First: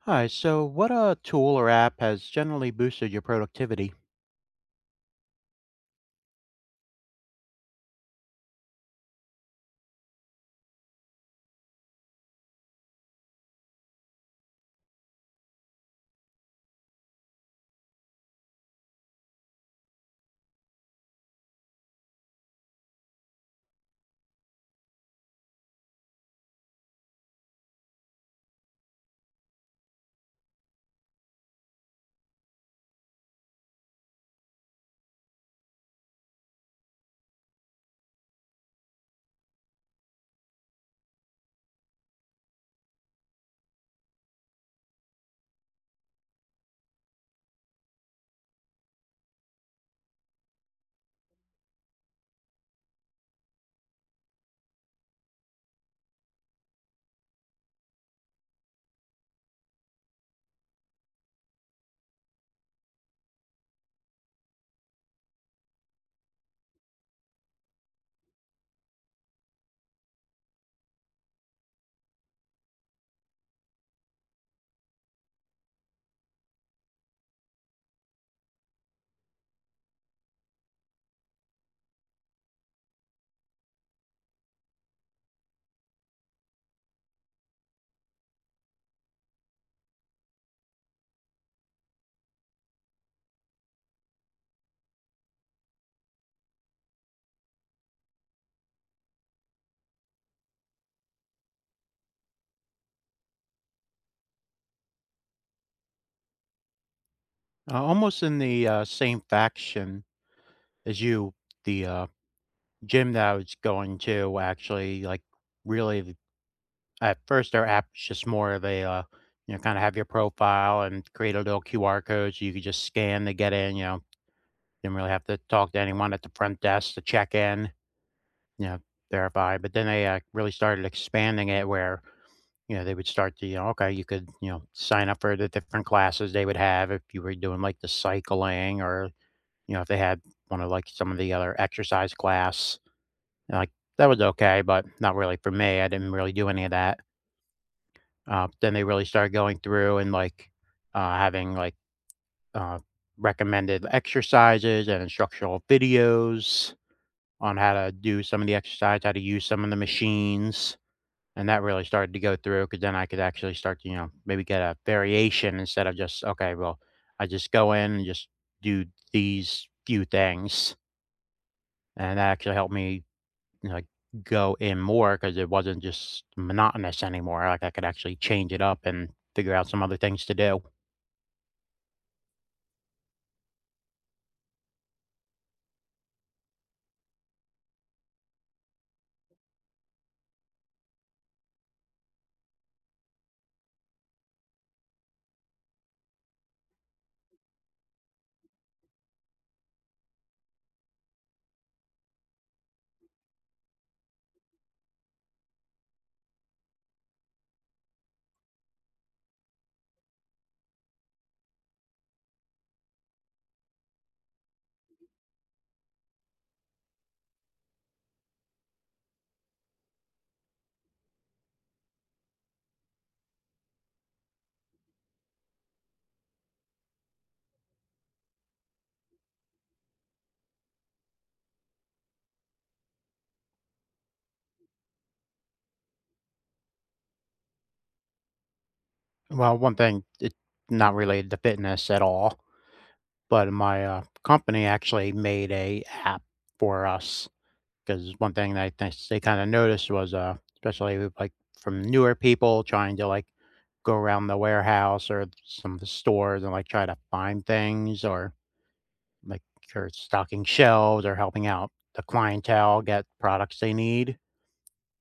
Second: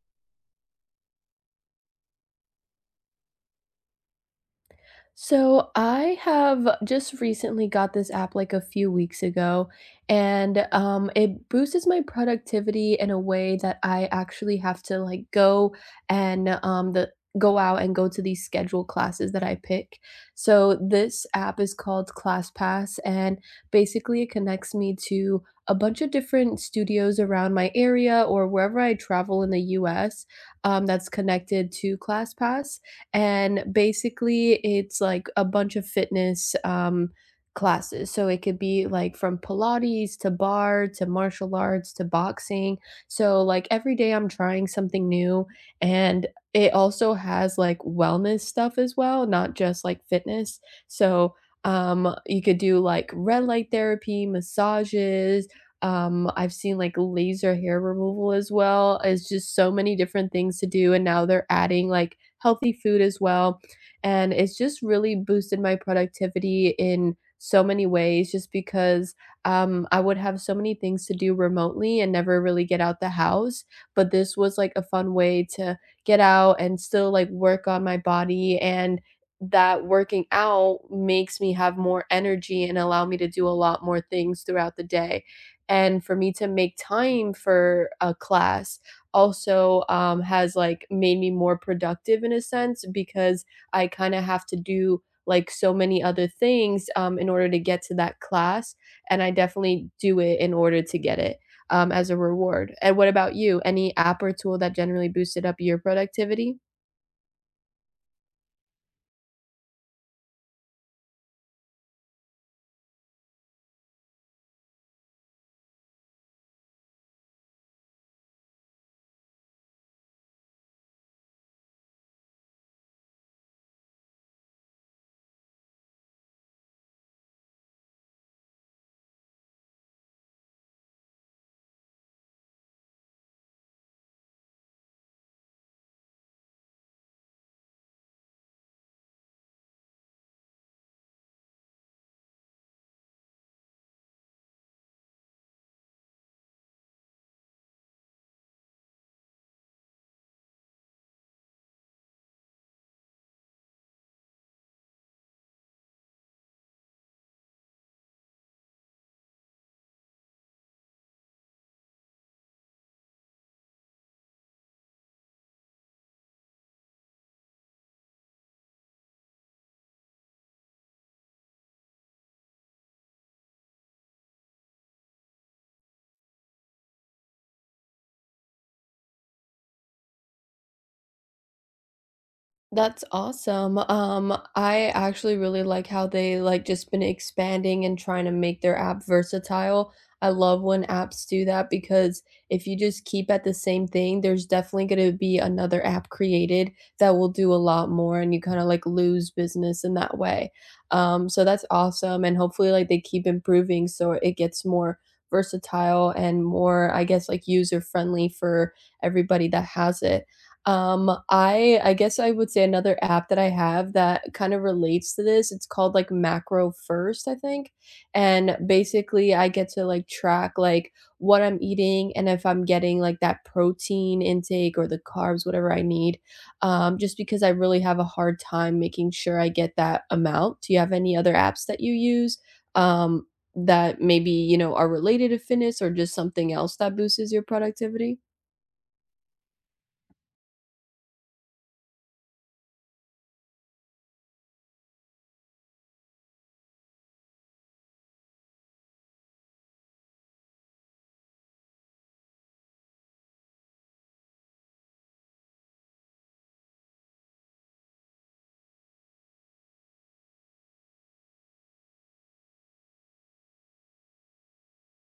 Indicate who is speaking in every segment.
Speaker 1: Hi, so what tool or app has generally boosted your productivity?
Speaker 2: So I have just recently got this app like a few weeks ago, and it boosts my productivity in a way that I actually have to like and um, the go out and go to these scheduled classes that I pick. So this app is called ClassPass, and basically it connects me to a bunch of different studios around my area or wherever I travel in the U.S. That's connected to ClassPass and basically, it's like a bunch of fitness classes. So it could be like from Pilates to bar to martial arts to boxing. So, like, every day I'm trying something new. And it also has like wellness stuff as well, not just like fitness. So, you could do like red light therapy, massages. I've seen like laser hair removal as well. It's just so many different things to do, and now they're adding like healthy food as well. And it's just really boosted my productivity in so many ways just because I would have so many things to do remotely and never really get out the house. But this was like a fun way to get out and still like work on my body, and that working out makes me have more energy and allow me to do a lot more things throughout the day, and for me to make time for a class also has like made me more productive in a sense because I kind of have to do like so many other things in order to get to that class. And I definitely do it in order to get it as a reward. And what about you? Any app or tool that generally boosted up your productivity?
Speaker 1: Almost in the same faction as you, the gym that I was going to actually, like really the- at first their app was just more of a, you know, kind of have your profile and create a little QR code so you could just scan to get in, you know, didn't really have to talk to anyone at the front desk to check in. Yeah, thereby, but then they, really started expanding it where, you know, they would start to, you know, okay, you could, you know, sign up for the different classes they would have if you were doing, like, the cycling or, you know, if they had one of, like, some of the other exercise class, and, like, that was okay, but not really for me, I didn't really do any of that. Then they really started going through and, like, having, like, uh, recommended exercises and instructional videos on how to do some of the exercise, how to use some of the machines. And that really started to go through, because then I could actually start to, you know, maybe get a variation instead of just, "Okay, well, I just go in and just do these few things," and that actually helped me, you know, like, go in more, because it wasn't just monotonous anymore, like, I could actually change it up and figure out some other things to do.
Speaker 2: That's awesome. I actually really like how they like just been expanding and trying to make their app versatile. I love when apps do that because if you just keep at the same thing, there's definitely going to be another app created that will do a lot more and you kind of like lose business in that way. So that's awesome, and hopefully like they keep improving so it gets more versatile and more, I guess, like user friendly for everybody that has it. I guess I would say another app that I have that kind of relates to this, it's called, like, Macro First, I think, and basically I get to, like, track, like, what I'm eating and if I'm getting, like, that protein intake or the carbs, whatever I need, just because I really have a hard time making sure I get that amount. Do you have any other apps that you use, um, that maybe, you know, are related to fitness or just something else that boosts your productivity?
Speaker 1: Well, one thing, it's not related to fitness at all, but my, company actually made a app for us. 'Cause one thing that I think they kinda noticed was, especially with, like, from newer people trying to, like, go around the warehouse or some of the stores and, like, try to find things or, like, or stocking shelves or helping out the clientele get products they need.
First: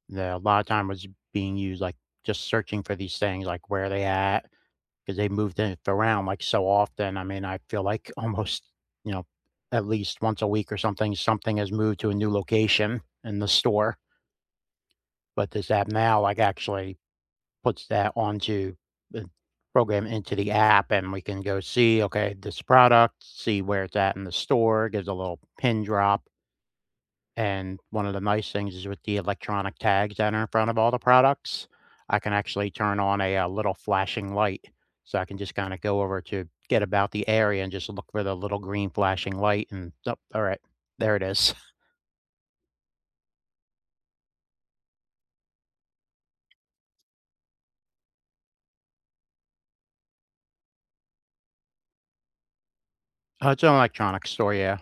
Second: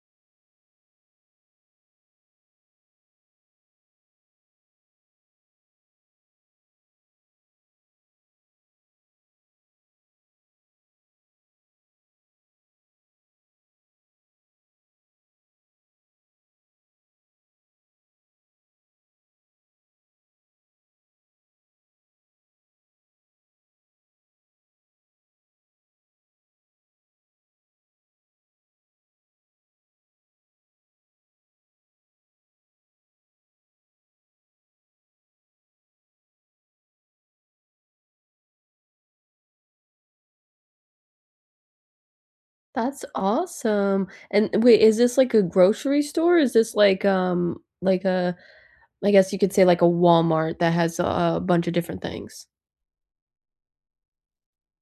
Speaker 1: The a lot of time was being used, like, just searching for these things, like, where they at, because they moved it around, like, so often. I mean, I feel like almost, you know, at least once a week or something, something has moved to a new location in the store. But this app now, like, actually puts that onto the program into the app, and we can go see, okay, this product, see where it's at in the store, gives a little pin drop, and one of the nice things is with the electronic tags that are in front of all the products, I can actually turn on a, little flashing light. So I can just kinda go over to get about the area and just look for the little green flashing light and oh, alright, there it is.
Speaker 2: That's awesome. And wait, is this like a grocery store? Is this like a, I guess you could say like a Walmart that has a bunch of different things?
Speaker 1: It's an electronics store, yeah.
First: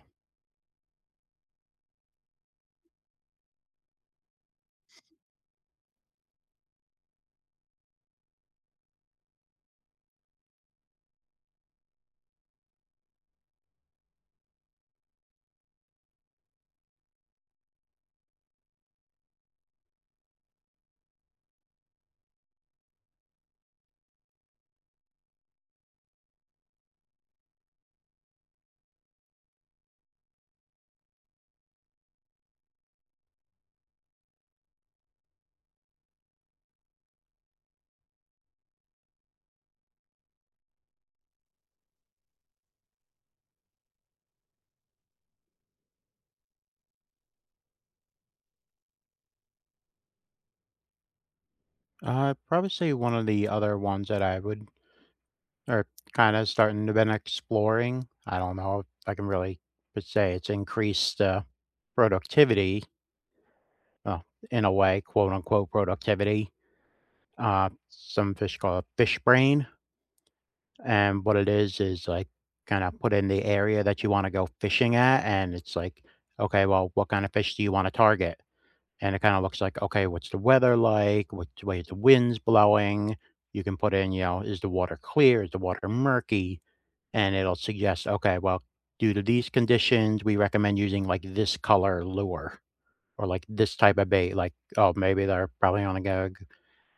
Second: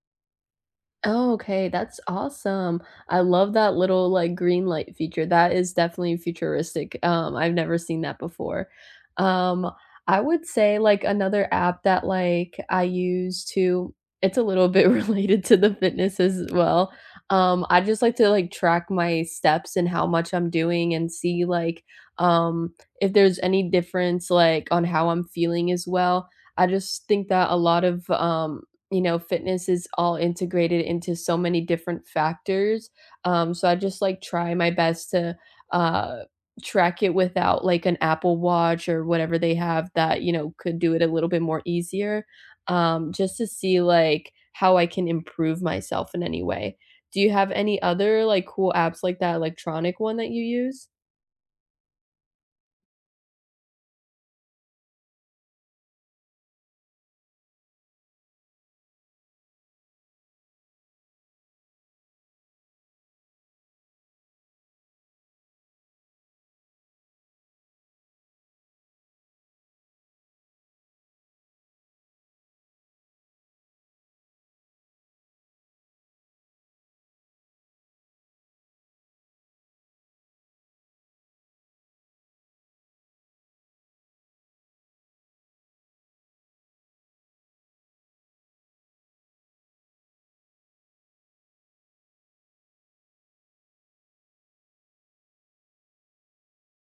Speaker 2: Oh, okay, that's awesome. I love that little, like, green light feature. That is definitely futuristic. I've never seen that before. Um, I would say, like, another app that, like, I use to, it's a little bit related to the fitness as well. I just like to, like, track my steps and how much I'm doing and see, like, um, if there's any difference, like, on how I'm feeling as well. I just think that a lot of, you know, fitness is all integrated into so many different factors, so I just, like, try my best to, uh, track it without, like, an Apple Watch or whatever they have that, you know, could do it a little bit more easier, just to see, like, how I can improve myself in any way. Do you have any other, like, cool apps like that electronic one that you use?
Speaker 1: I'd probably say one of the other ones that I would or kinda starting to been exploring. I don't know if I can really could say it's increased, productivity, well, in a way, quote, unquote, "productivity." Some fish call it fish brain, and what it is, like, kinda put in the area that you wanna go fishing at, and it's like, "Okay, well, what kind of fish do you wanna target?" And it kinda looks like, "Okay, what's the weather like? Which way is the winds blowing?" You can put in, you know, "Is the water clear? Is the water murky?" And it'll suggest, okay, well, due to these conditions, we recommend using like this color lure or like this type of bait. Like, oh, maybe they're probably on a go.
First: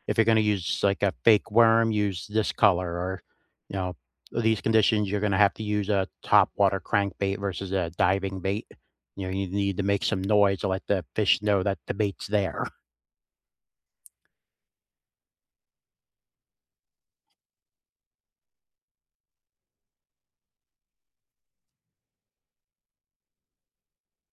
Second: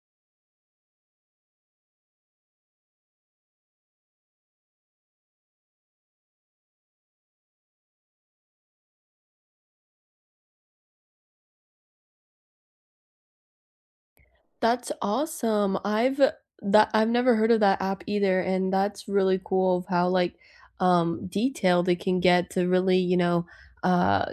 Speaker 1: If you're going to use like a fake worm, use this color or, you know, these conditions, you're going to have to use a top water crankbait versus a diving bait. You know, you need to make some noise to let the fish know that the bait's there.
Speaker 2: That's awesome. I've never heard of that app either, and that's really cool of how like detailed it can get to really, you know, uh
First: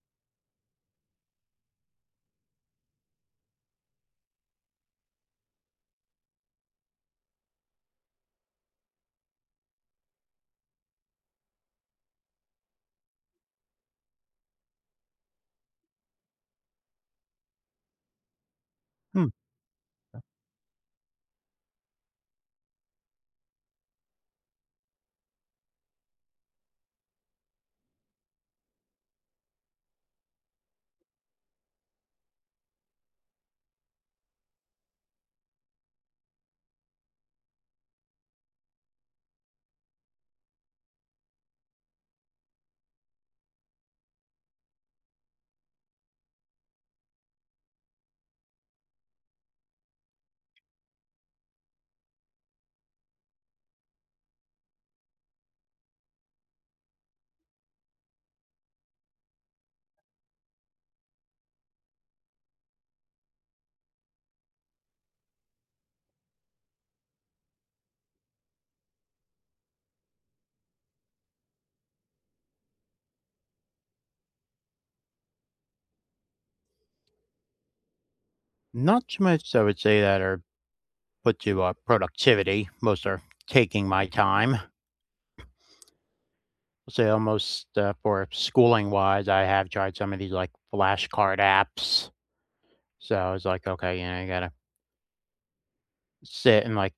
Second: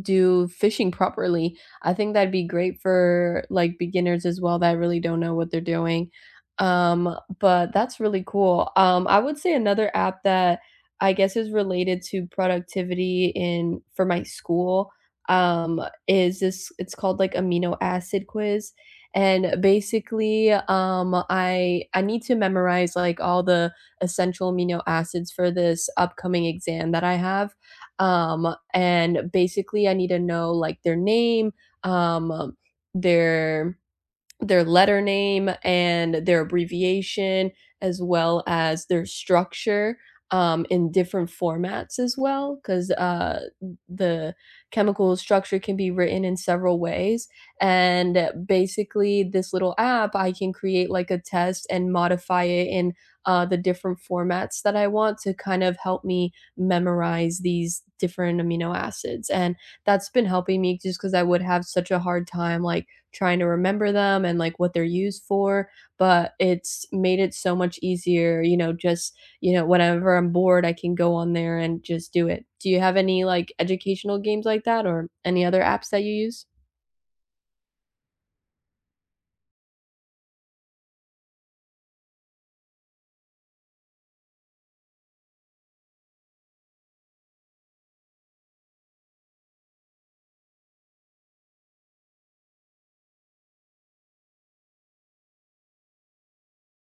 Speaker 2: do fishing properly. I think that'd be great for like beginners as well that really don't know what they're doing. Um, but that's really cool. I would say another app that I guess is related to productivity in for my school um is this, it's called like amino acid quiz,
Speaker 1: Hmm.
Speaker 2: and basically I need to memorize like all the essential amino acids for this upcoming exam that I have, and basically I need to know like their name um their their letter name and their abbreviation, as well as their structure in different formats as well, because the chemical structure can be written in several ways. And basically, this little app, I can create like a test and modify it in the different formats that I want to kind of help me memorize these different amino acids. And that's been helping me just because I would have such a hard time, like, trying to remember them and like what they're used for, but it's made it so much easier, you know, just, you know, whenever I'm bored, I can go on there and just do it. Do you have any like educational games like that or any other apps that you use?
Speaker 1: Not so much, I would say, that are put to productivity. Most are taking my time. Say almost, for schooling wise, I have tried some of these like flashcard apps. So I was like, okay, you know, you gotta sit and like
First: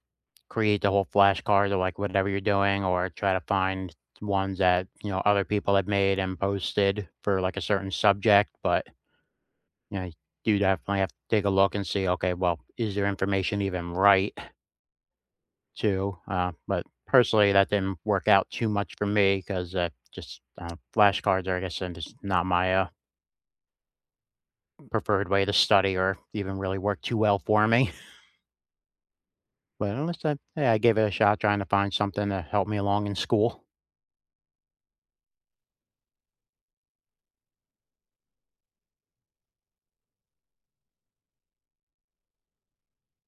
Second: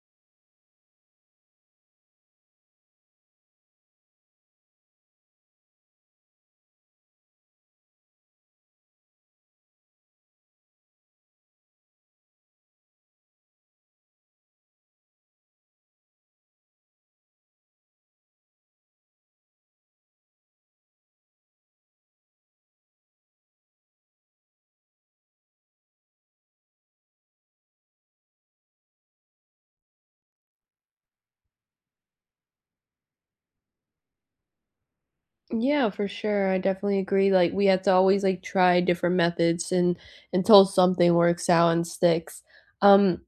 Speaker 1: create the whole flashcard of like whatever you're doing, or try to find ones that you know other people have made and posted for like a certain subject. But you know, you definitely have to take a look and see, okay, well, is their information even right too? But personally, that didn't work out too much for me because just flashcards are, I guess, and just not my preferred way to study or even really work too well for me. But at least I, yeah, I gave it a shot trying to find something to help me along in school.
Speaker 2: Yeah, for sure. I definitely agree. Like we have to always like try different methods and until something works out and sticks. Um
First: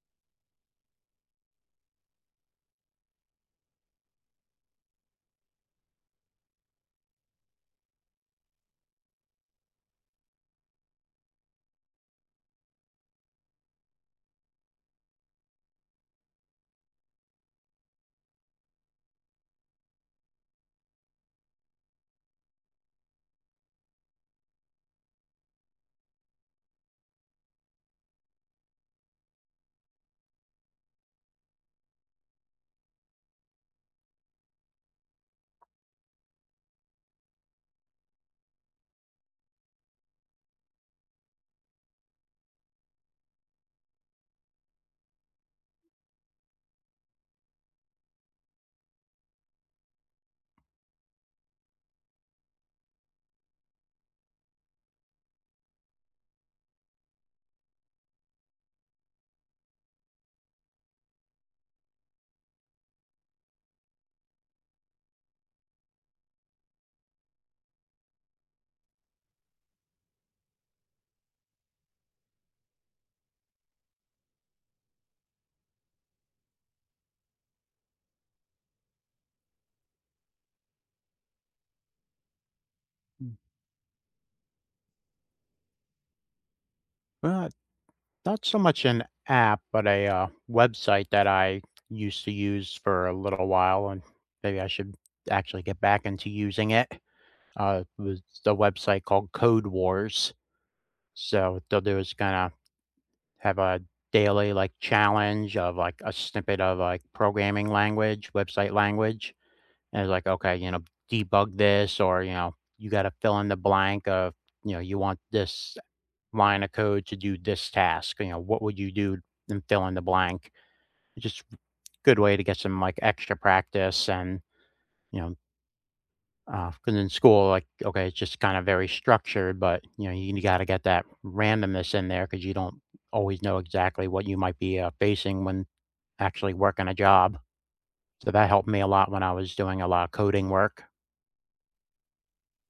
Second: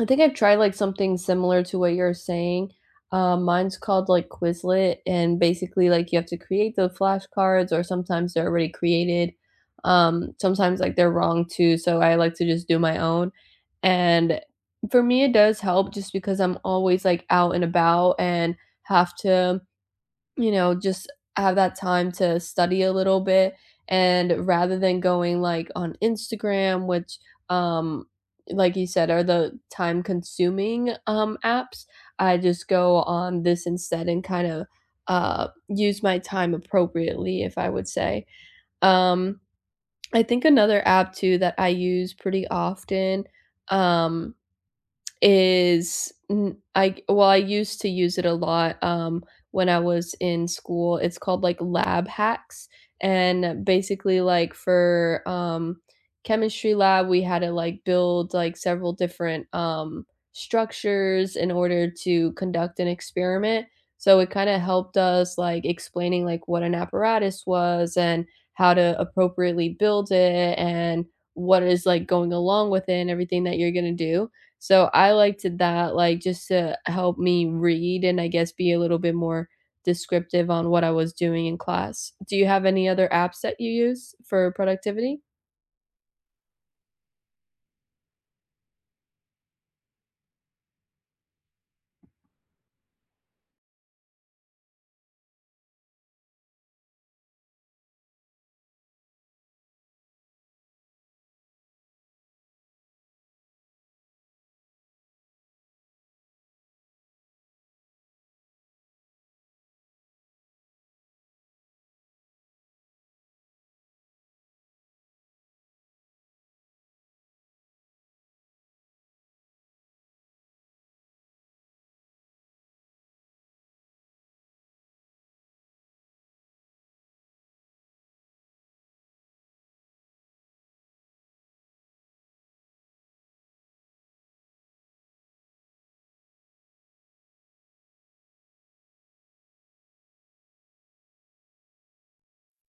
Speaker 2: I think I've tried, like, something similar to what you're saying. Mine's called, like, Quizlet, and basically, like, you have to create the flashcards or sometimes they're already created. Sometimes, like, they're wrong too, so I like to just do my own, and for me, it does help just because I'm always, like, out and about and have to, you know, just have that time to study a little bit, and rather than going, like, on Instagram, which, um, like you said, are the time-consuming apps, I just go on this instead and kind of, use my time appropriately, if I would say. Um, I think another app too that I use pretty often, um is n I well, I used to use it a lot, when I was in school. It's called, like, lab hacks, and basically, like, for chemistry lab, we had to, like, build, like, several different structures in order to conduct an experiment. So it kinda helped us, like, explaining, like, what an apparatus was and how to appropriately build it and what is, like, going along with it and everything that you're gonna do. So I liked that, like, just to help me read and I guess be a little bit more descriptive on what I was doing in class. Do you have any other apps that you use for productivity?
Speaker 1: But not so much an app, but a website that I used to use for a little while, and maybe I should actually get back into using it. It was the website called Code Wars. So what they'll do is kind of have a daily like challenge of like a snippet of like programming language, website language. And it's like, okay, you know, debug this or, you know, you gotta fill in the blank of, you know, you want this line of code to do this task, you know, what would you do and fill in the blank? It's just good way to get some like extra practice and, you know, because in school, like, okay, it's just kind of very structured, but you know, you gotta get that randomness in there because you don't always know exactly what you might be facing when actually working a job. So that helped me a lot when I was doing a lot of coding work.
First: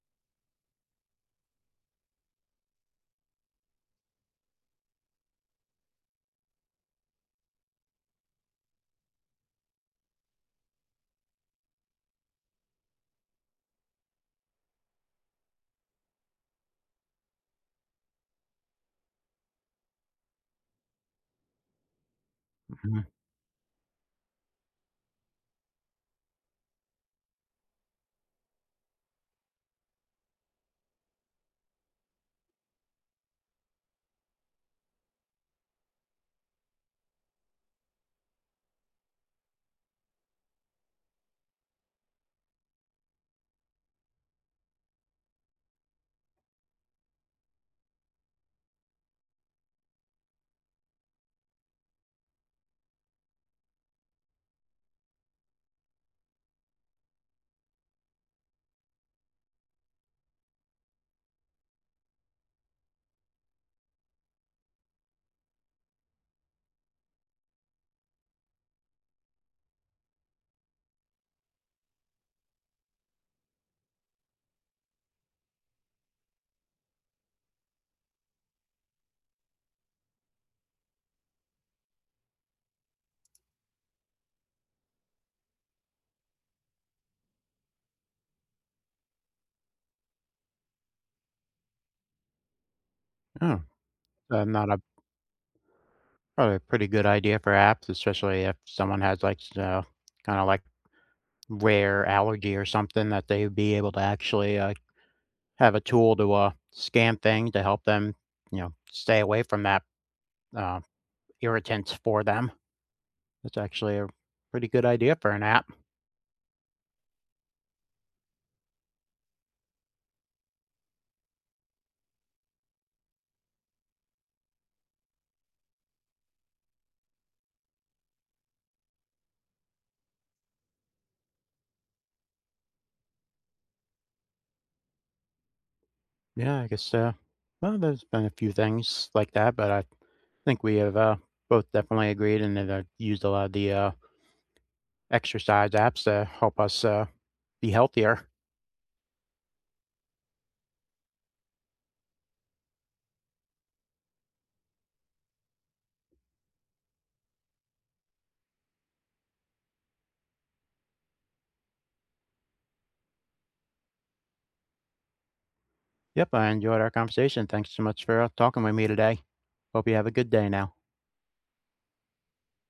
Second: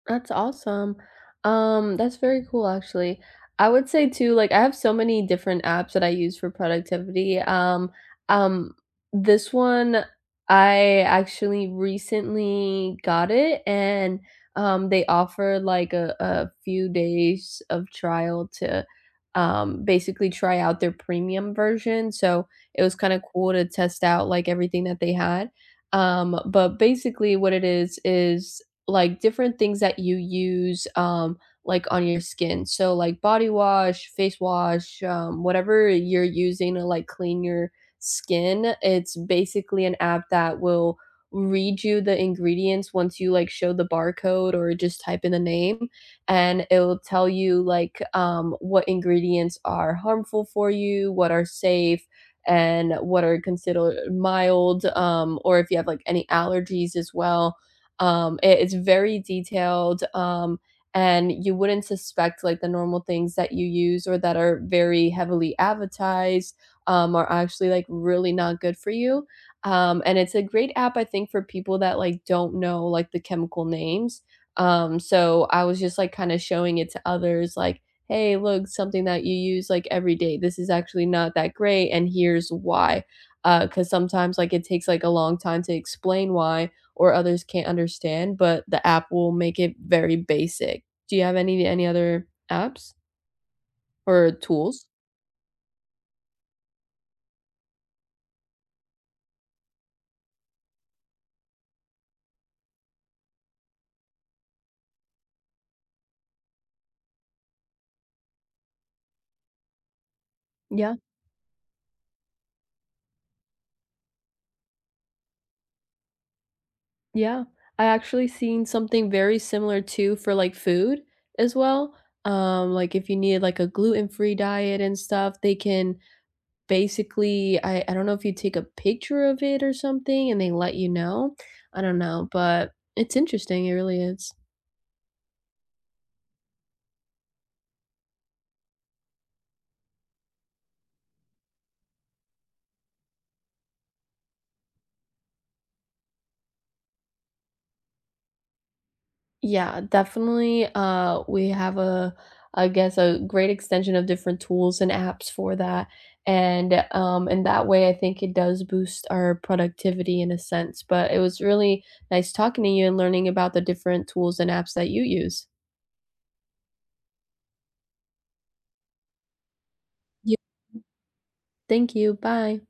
Speaker 2: That's awesome. That's very cool actually. I would say too, like I have so many different apps that I use for productivity. Um, this one I actually recently got it, and they offer like a few days of trial to basically try out their premium version. So it was
Speaker 1: Mhm.
Speaker 2: kind of cool to test out like everything that they had. But basically what it is like, different things that you use, like, on your skin. So, like, body wash, face wash, whatever you're using to, like, clean your skin, it's basically an app that will read you the ingredients once you, like, show the barcode or just type in the name, and it'll tell you, like, what ingredients are harmful for you, what are safe, and what are considered mild, or if you have, like, any allergies as well. It is very detailed, and you wouldn't suspect like the normal things that you use or that are very heavily advertised are actually like really not good for you. And it's a great app, I think, for people that like don't know like the chemical names. So I was just like kind of showing it to others, like, hey, look, something that you use like every day. This is actually not that great, and here's why. Because sometimes like it takes like a long time to explain why, or others can't understand, but the app will make it very basic. Do you have any other apps
Speaker 1: Yeah.
Speaker 2: or
Speaker 1: Not a
Speaker 2: tools?
Speaker 1: probably a pretty good idea for apps, especially if someone has, like, kinda, like, rare allergy or something that they'd be able to actually, have a tool to, scan things to help them, you know, stay away from that, uh,
Speaker 2: Yeah,
Speaker 1: irritant for them. That's actually a pretty good idea for an app.
Speaker 2: yeah. I actually seen something very similar too for like food as well. Like if you need like a gluten-free diet and stuff, they can basically I don't know if you take a picture of it or something and they let you know. I don't know, but it's interesting, it really is.
Speaker 1: Yeah, I guess, well, there's been a few things like that, but I think we have, both definitely agreed and have used a lot of the, exercise apps to help us, be healthier.
Speaker 2: Yeah, definitely. We have a, I guess, a great extension of different tools and apps for that. And in that way, I think it does boost our productivity in a sense. But it was really nice talking to you and learning about the different tools and apps that you use.
Speaker 1: Yep, I enjoyed our conversation. Thanks so much for talking with me today. Hope you have a good
Speaker 2: You
Speaker 1: day now.
Speaker 2: thank you. Bye.